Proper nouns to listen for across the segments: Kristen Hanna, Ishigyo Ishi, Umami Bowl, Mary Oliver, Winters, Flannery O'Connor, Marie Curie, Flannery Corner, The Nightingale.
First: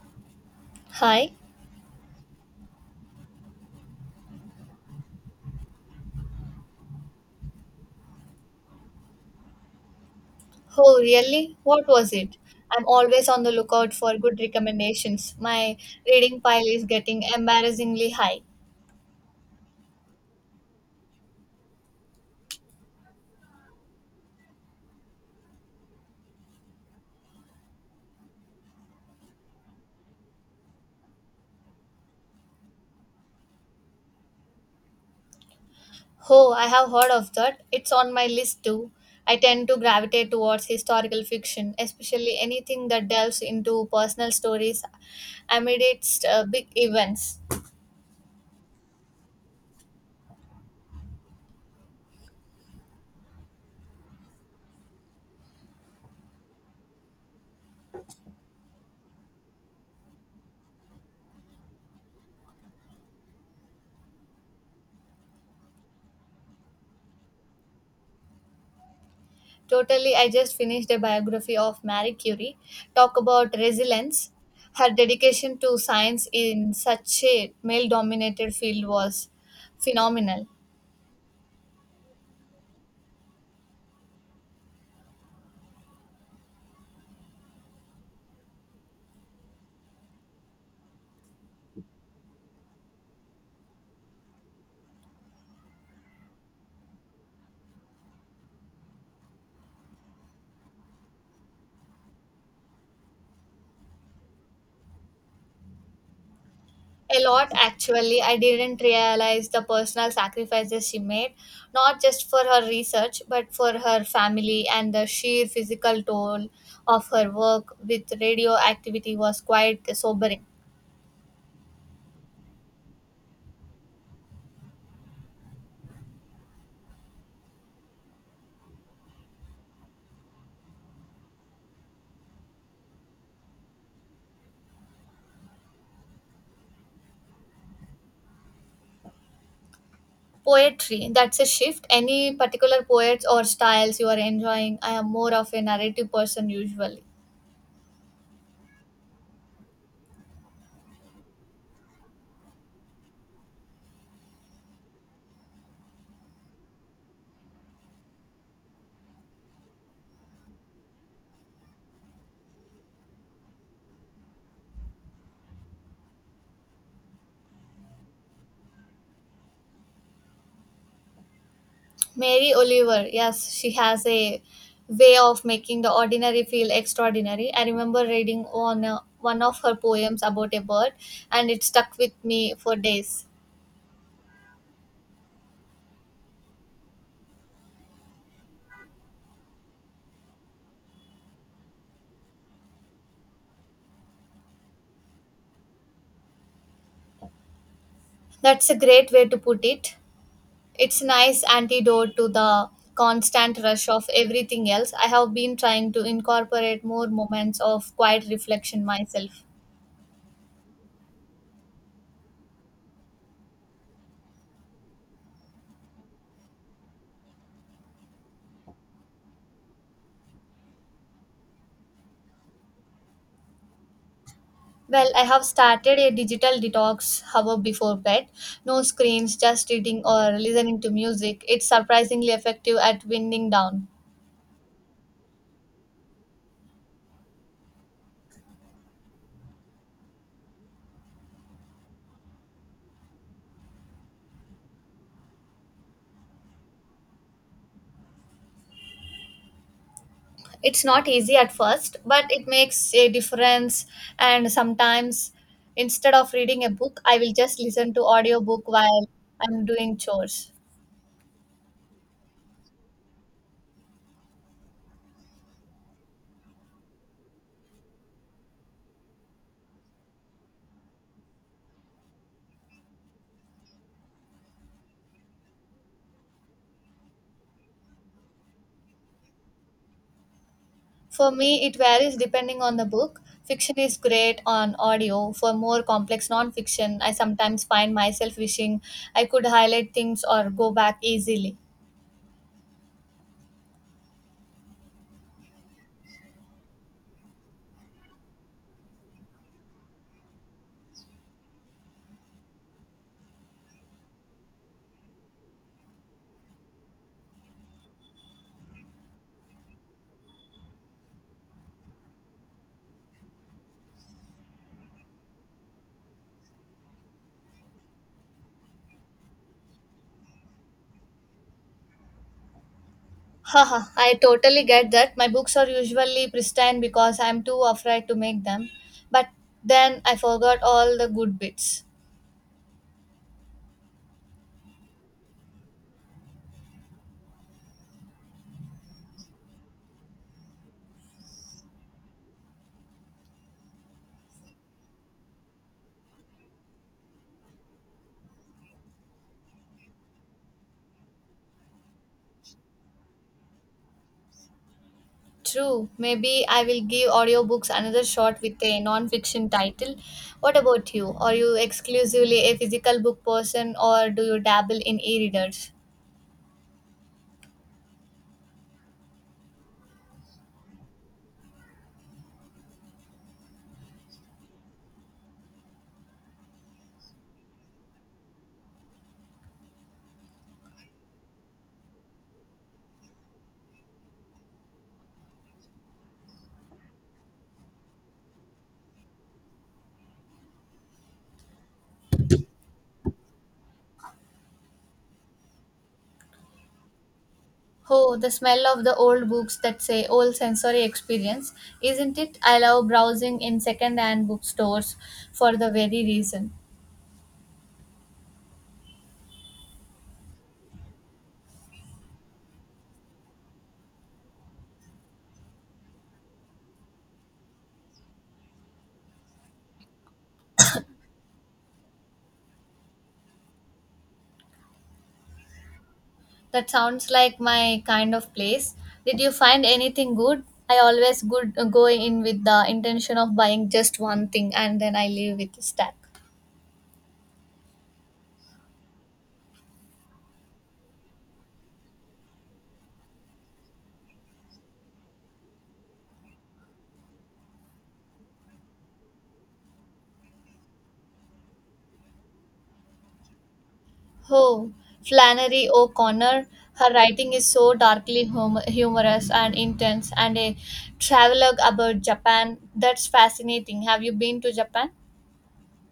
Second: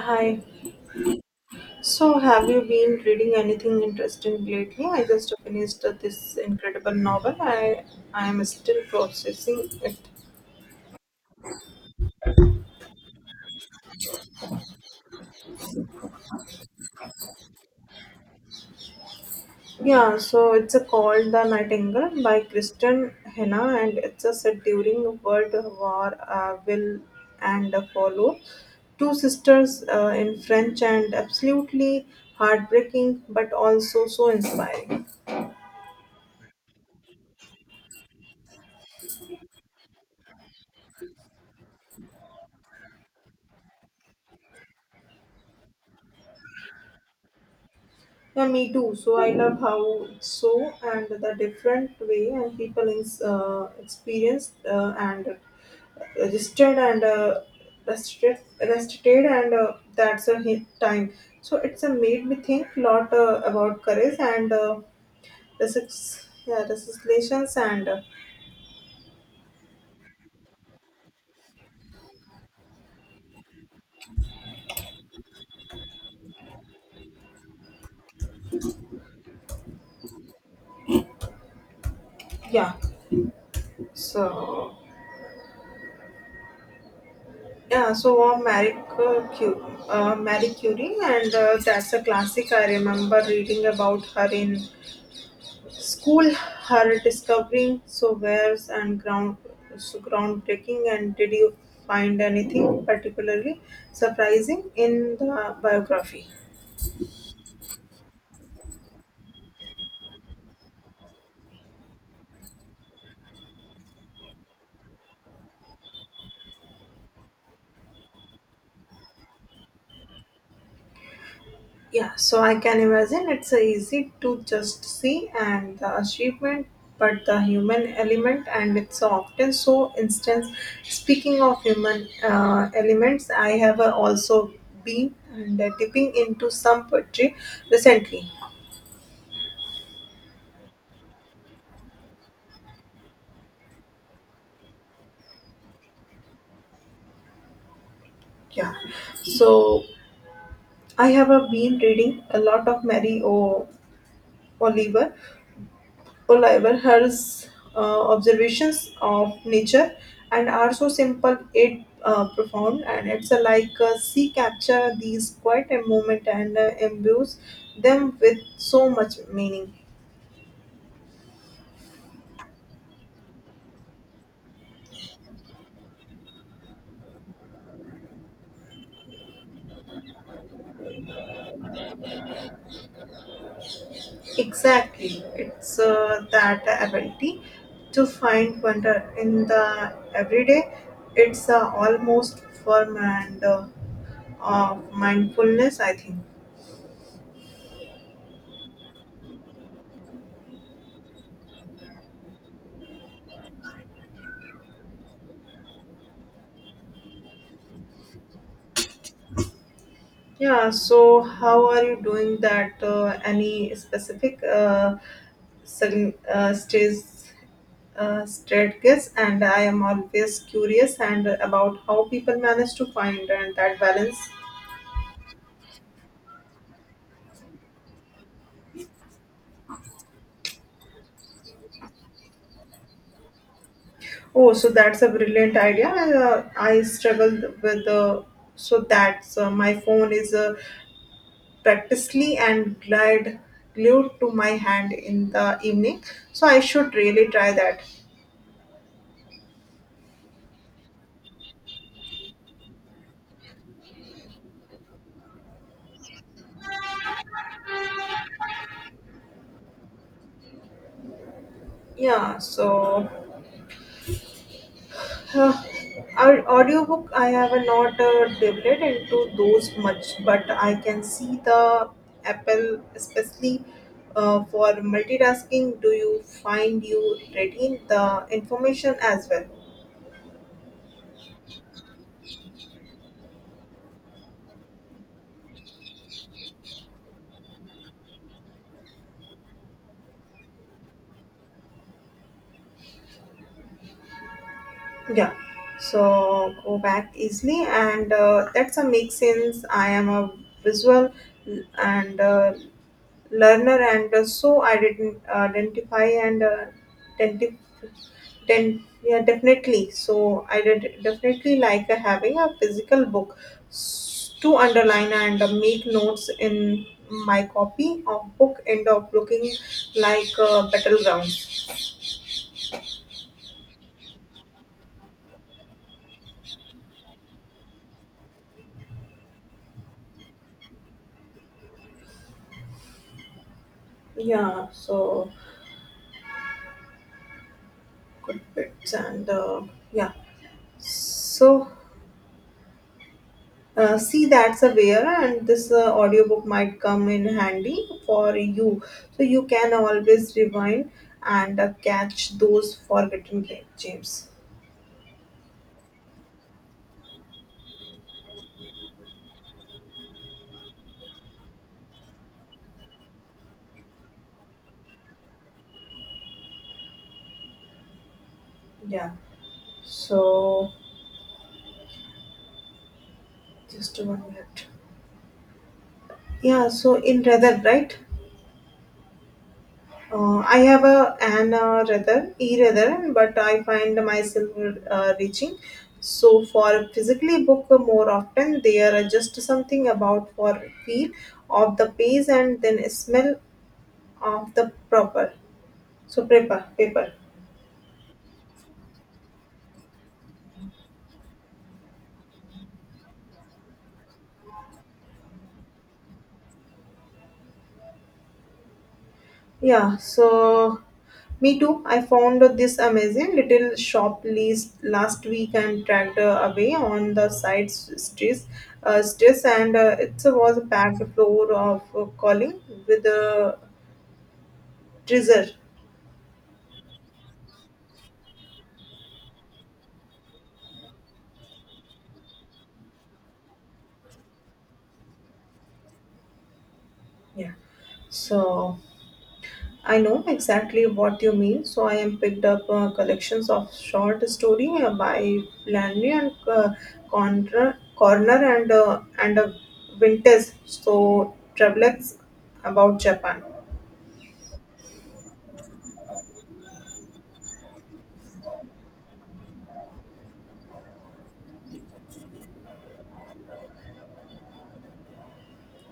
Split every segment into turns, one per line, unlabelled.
Hi.
Hi.
So, have you been reading anything interesting lately? I just finished this incredible novel. I am still processing it.
Oh, really? What was it? I'm always on the lookout for good recommendations. My reading pile is getting embarrassingly high.
Yeah. So it's a called The Nightingale by Kristen Hanna, and it's a set during World War Will and Follow. Two sisters in French and absolutely heartbreaking, but also so inspiring.
Oh, I have heard of that. It's on my list too. I tend to gravitate towards historical fiction, especially anything that delves into personal stories amidst big events.
Yeah, me too. So I love how it's so and the different way and people in experienced and registered and restricted and that's a hit time. So it's a made me think lot about courage and resist, yeah, resistance and
Totally, I just finished a biography of Marie Curie. Talk about resilience. Her dedication to science in such a male dominated field was phenomenal.
yeah. So yeah, so Marie Curie, Marie Curie, and that's a classic. I remember reading about her in school are discovering so wares and ground so groundbreaking, and did you find anything particularly surprising in the biography?
A lot actually, I didn't realize the personal sacrifices she made, not just for her research, but for her family and the sheer physical toll of her work with radioactivity was quite sobering.
Yeah, so I can imagine it's easy to just see and the achievement, but the human element and it's often so instance. Speaking of human elements, I have also been and dipping into some poetry recently.
Poetry, that's a shift. Any particular poets or styles you are enjoying? I am more of a narrative person usually.
Yeah, so I have been reading a lot of Oliver, Oliver, her observations of nature and are so simple yet profound, and it's like she capture these quiet a moment and imbues them with so much meaning.
Mary Oliver, yes, she has a way of making the ordinary feel extraordinary. I remember reading on one of her poems about a bird and it stuck with me for days.
Exactly, it's that ability to find wonder in the everyday. It's almost form and of mindfulness, I think.
That's a great way to put it. It's a nice antidote to the constant rush of everything else. I have been trying to incorporate more moments of quiet reflection myself.
Yeah, so how are you doing that? Any specific sug- uh, stays, strategies? And I am always curious and about how people manage to find and that balance.
Well, I have started a digital detox hour before bed. No screens, just reading or listening to music. It's surprisingly effective at winding down.
Oh, so that's a brilliant idea. I struggled with so that's my phone is practically and glide glued to my hand in the evening. So I should really try that.
It's not easy at first, but it makes a difference. And sometimes, instead of reading a book, I will just listen to audiobook while I'm doing chores.
Yeah, so Uh, our audiobook I have not delved into those much, but I can see the apple, especially for multitasking. Do you find you retain the information as well?
For me, it varies depending on the book. Fiction is great on audio. For more complex nonfiction, I sometimes find myself wishing I could highlight things or go back easily.
Yeah. So go back easily, and that's a make sense. I am a visual and learner and so I didn't identify and denti- yeah, definitely so I did definitely like having a physical book to underline and make notes in my copy of book end up looking like battleground.
Haha, I totally get that. My books are usually pristine because I'm too afraid to make them. But then I forgot all the good bits.
Yeah, so good bits and yeah, so see, that's a where, and this audiobook might come in handy for you. So you can always rewind and catch those forgotten gems.
True, maybe I will give audiobooks another shot with a non fiction title. What about you? Are you exclusively a physical book person or do you dabble in e readers?
Yeah. So just one minute. Yeah. So in rather right. I have a an rather e rather, but I find myself reaching. So for physically book more often, there are just something about for feel of the pace and then smell of the proper so paper.
Oh, the smell of the old books thats a old sensory experience, isn't it? I love browsing in second-hand bookstores for the very reason.
Yeah, so me too, I found this amazing little shop lease last week and tracked away on the side streets streets and it was a packed floor of calling with a treasure.
That sounds like my kind of place. Did you find anything good? I always good go in with the intention of buying just one thing and then I leave with a stack.
Yeah, so I know exactly what you mean. So I am picked up collections of short story by Flannery and Corner and Winters. So travelers about Japan.
Oh, Flannery O'Connor. Her writing is so darkly humorous and intense, and a travelogue about Japan. That's fascinating. Have you been to Japan?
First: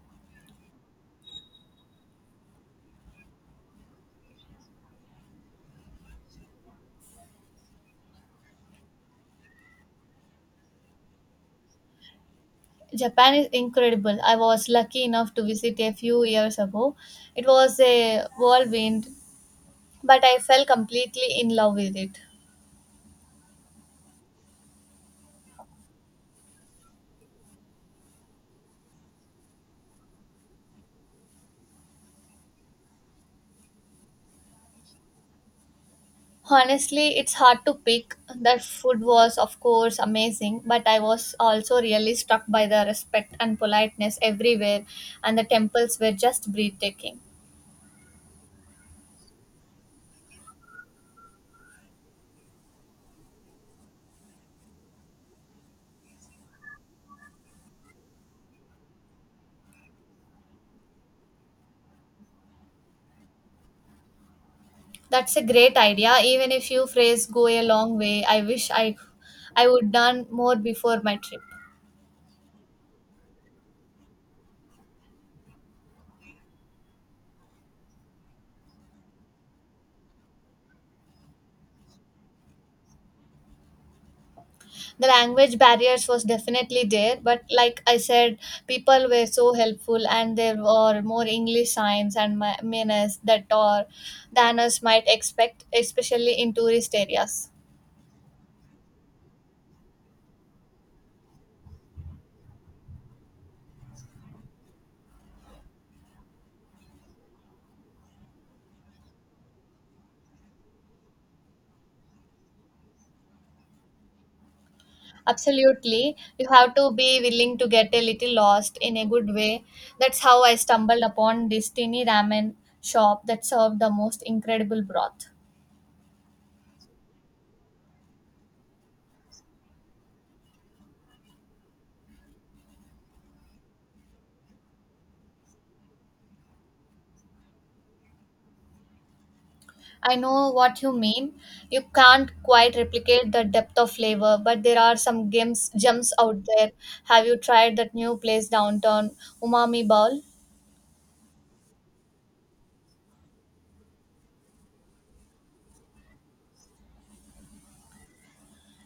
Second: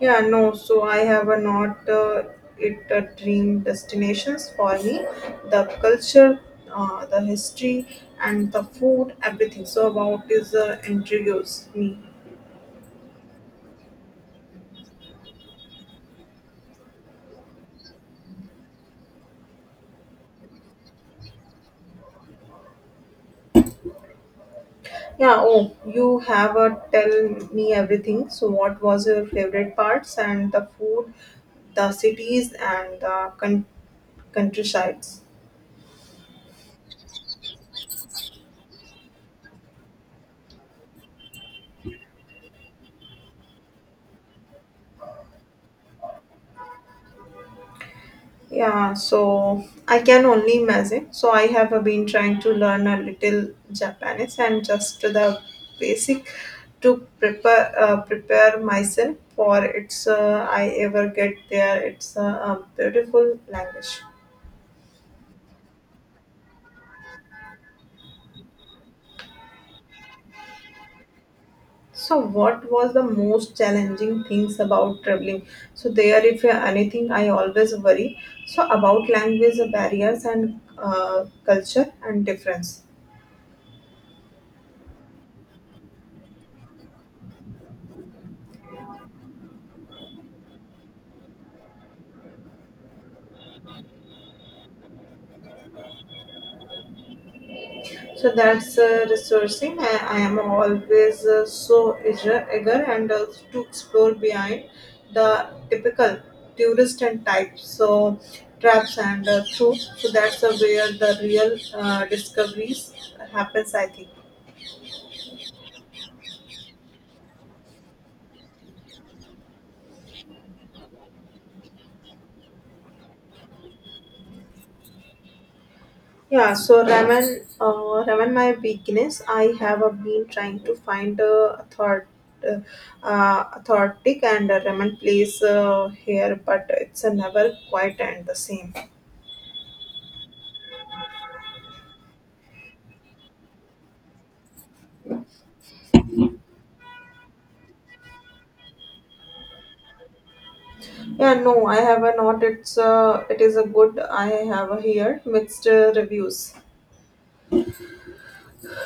Yeah, no. So I have a not it a dream destinations for me. The culture, the history, and the food, everything. So about is intrigues me.
Japan is incredible. I was lucky enough to visit a few years ago. It was a whirlwind, but I fell completely in love with it.
Yeah, oh, you have a tell me everything. So, what was your favorite parts and the food, the cities, and the countrysides?
Honestly, it's hard to pick. The food was, of course, amazing, but I was also really struck by the respect and politeness everywhere, and the temples were just breathtaking.
Yeah, so I can only imagine. So, I have been trying to learn a little Japanese and just the basic to prepare myself for it's I ever get there. It's a beautiful language.
That's a great idea. Even a few phrases go a long way. I wish I would done more before my trip.
So, what was the most challenging things about traveling? So, there, if anything, I always worry. So, about language barriers and culture and difference.
The language barriers was definitely there, but like I said, people were so helpful and there were more english signs and manners that or than us might expect, especially in tourist areas.
So, that's resourcing. I am always so eager and to explore behind the typical tourist and type. So, traps and through. So, that's where the real discoveries happens, I think.
Absolutely, you have to be willing to get a little lost in a good way. That's how I stumbled upon this tiny ramen shop that served the most incredible broth.
Yeah, so Raman, my weakness, I have been trying to find a thought, uh, authentic and Raman place here, but it's never quite and the same.
I know what you mean. You can't quite replicate the depth of flavor, but there are some gems out there. Have you tried that new place downtown, Umami Bowl?
Yeah, no, I have not. It's it is a good. I have here mixed reviews.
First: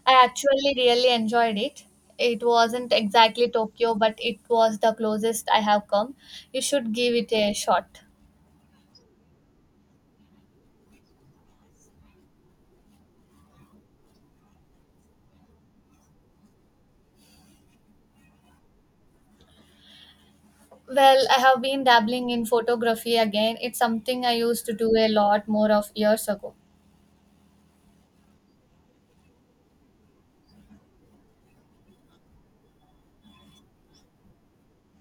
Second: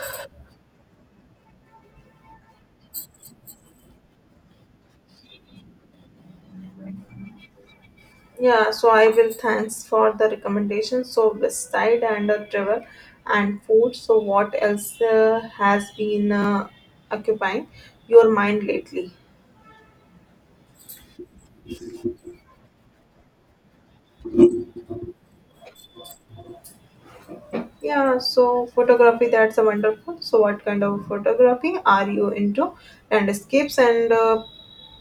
I actually really enjoyed it. It wasn't exactly Tokyo, but it was the closest I have come. You should give it a shot.
Yeah, so I will, thanks for the recommendations. So West Side and Trevor and food. So what else has been occupying your mind lately?
Well, I have been dabbling in photography again. It's something I used to do a lot more of years ago.
Yeah, so photography, that's a wonderful. So, what kind of photography are you into? Landscapes and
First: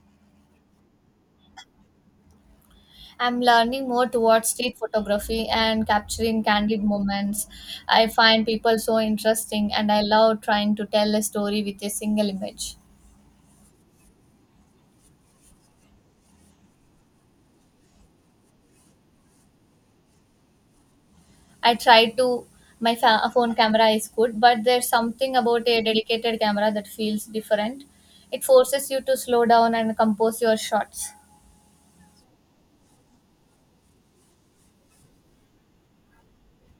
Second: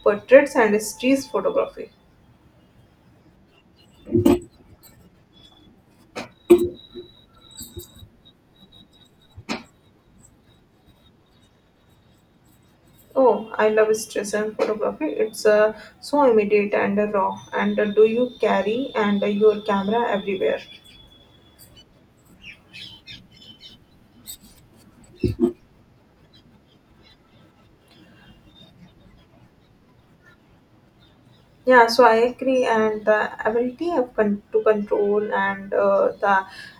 portraits and street photography.
I'm learning more towards street photography and capturing candid moments. I find people so interesting and I love trying to tell a story with a single image.
Oh, I love street and photography. It's so immediate and raw. And do you carry and your camera everywhere?
I try to, my phone camera is good, but there's something about a dedicated camera that feels different. It forces you to slow down and compose your shots.
Yeah, so I agree, and the ability of to control and the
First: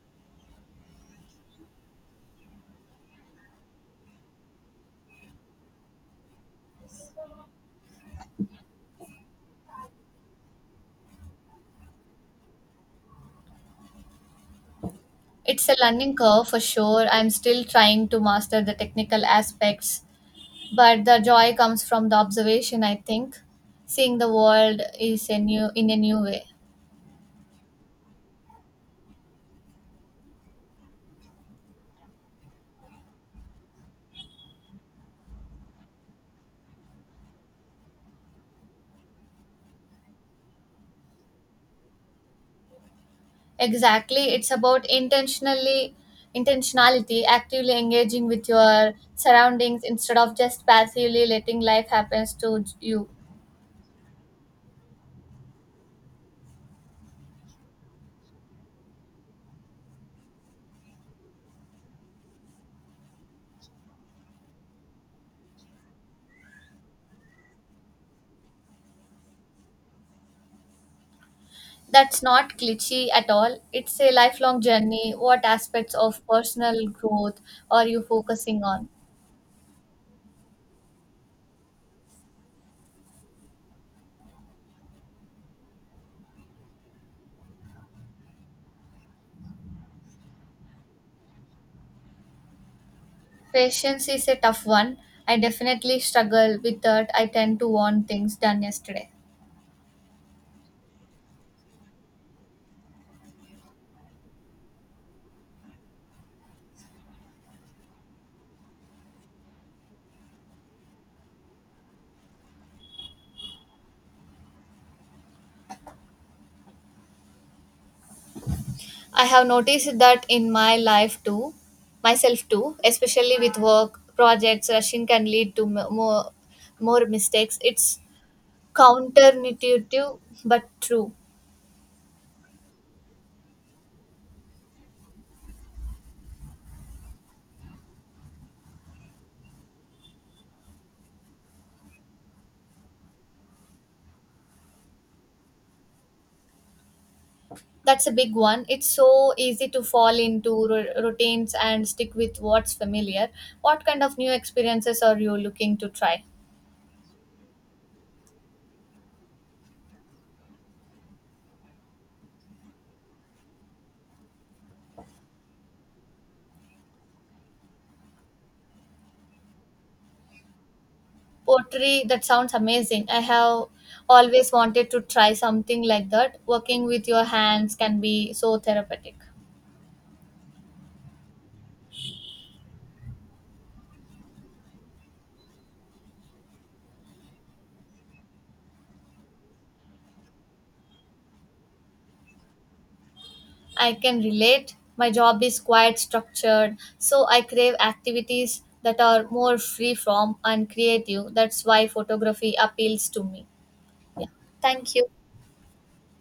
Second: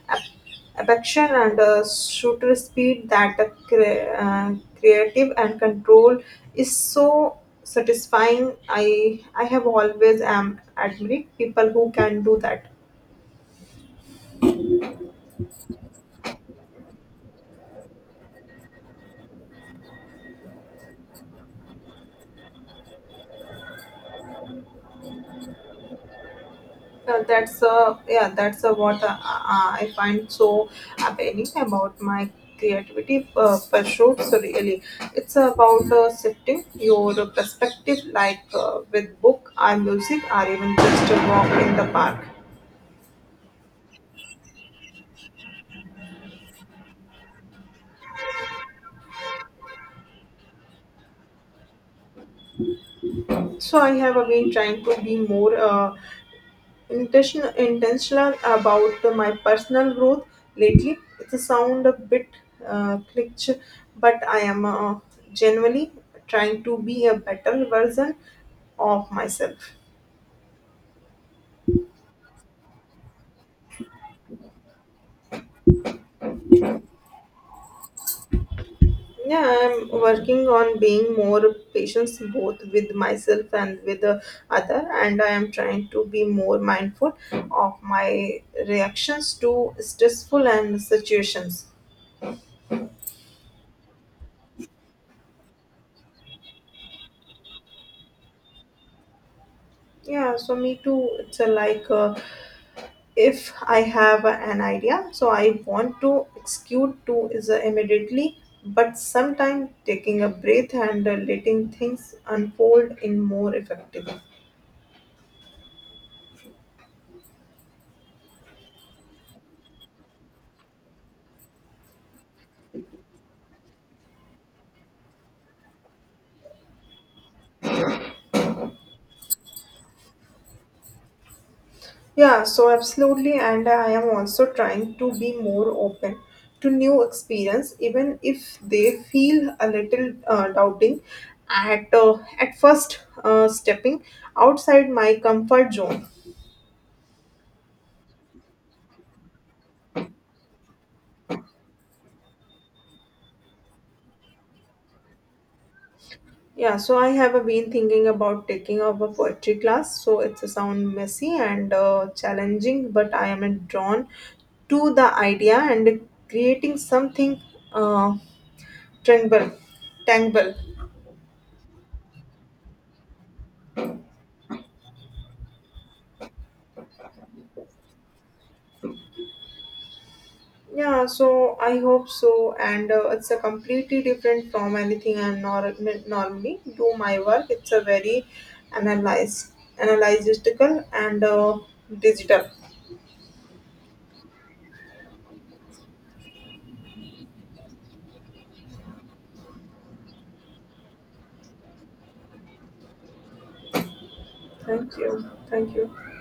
ap- affection and shooter speed that the creative and control is so satisfying. I have always am admired people who can do that.
It's a learning curve for sure. I'm still trying to master the technical aspects, but the joy comes from the observation, I think, seeing the world is a new in a new way.
That's yeah, that's what I find so appealing about my creativity pursuits. Really, it's about shifting your perspective, like with book, or music, or even just a walk in the park.
Exactly, it's about intentionally intentionality actively engaging with your surroundings instead of just passively letting life happens to you.
So I have been trying to be more, intentional about my personal growth lately. It's a sound a bit cliché, but I am genuinely trying to be a better version of myself.
That's not cliche at all, it's a lifelong journey. What aspects of personal growth are you focusing on?
Yeah, I'm working on being more patient both with myself and with the other, and I am trying to be more mindful of my reactions to stressful and situations.
Patience is a tough one. I definitely struggle with that, I tend to want things done yesterday.
Yeah, so me too. It's a like if I have an idea, so I want to execute to is immediately, but sometimes taking a breath and letting things unfold in more effectively.
I have noticed that in my life too, myself too, especially with work projects, rushing can lead to more mistakes. It's counterintuitive but true.
Yeah, so absolutely, and I am also trying to be more open to new experience, even if they feel a little doubting at first. Stepping outside my comfort zone.
That's a big one. It's so easy to fall into routines and stick with what's familiar. What kind of new experiences are you looking to try?
Yeah, so I have been thinking about taking up a poetry class. So it's a sound messy and challenging, but I am drawn to the idea and creating something uh, tangible. Tangible.
Pottery, that sounds amazing. I have always wanted to try something like that. Working with your hands can be so therapeutic.
Yeah, so I hope so, and it's a completely different from anything I normally do my work. It's a very analyze, analytical and digital.
I can relate. My job is quite structured, so I crave activities that are more free from and creative. That's why photography appeals to me. Thank
Thank
you.
you. Thank you.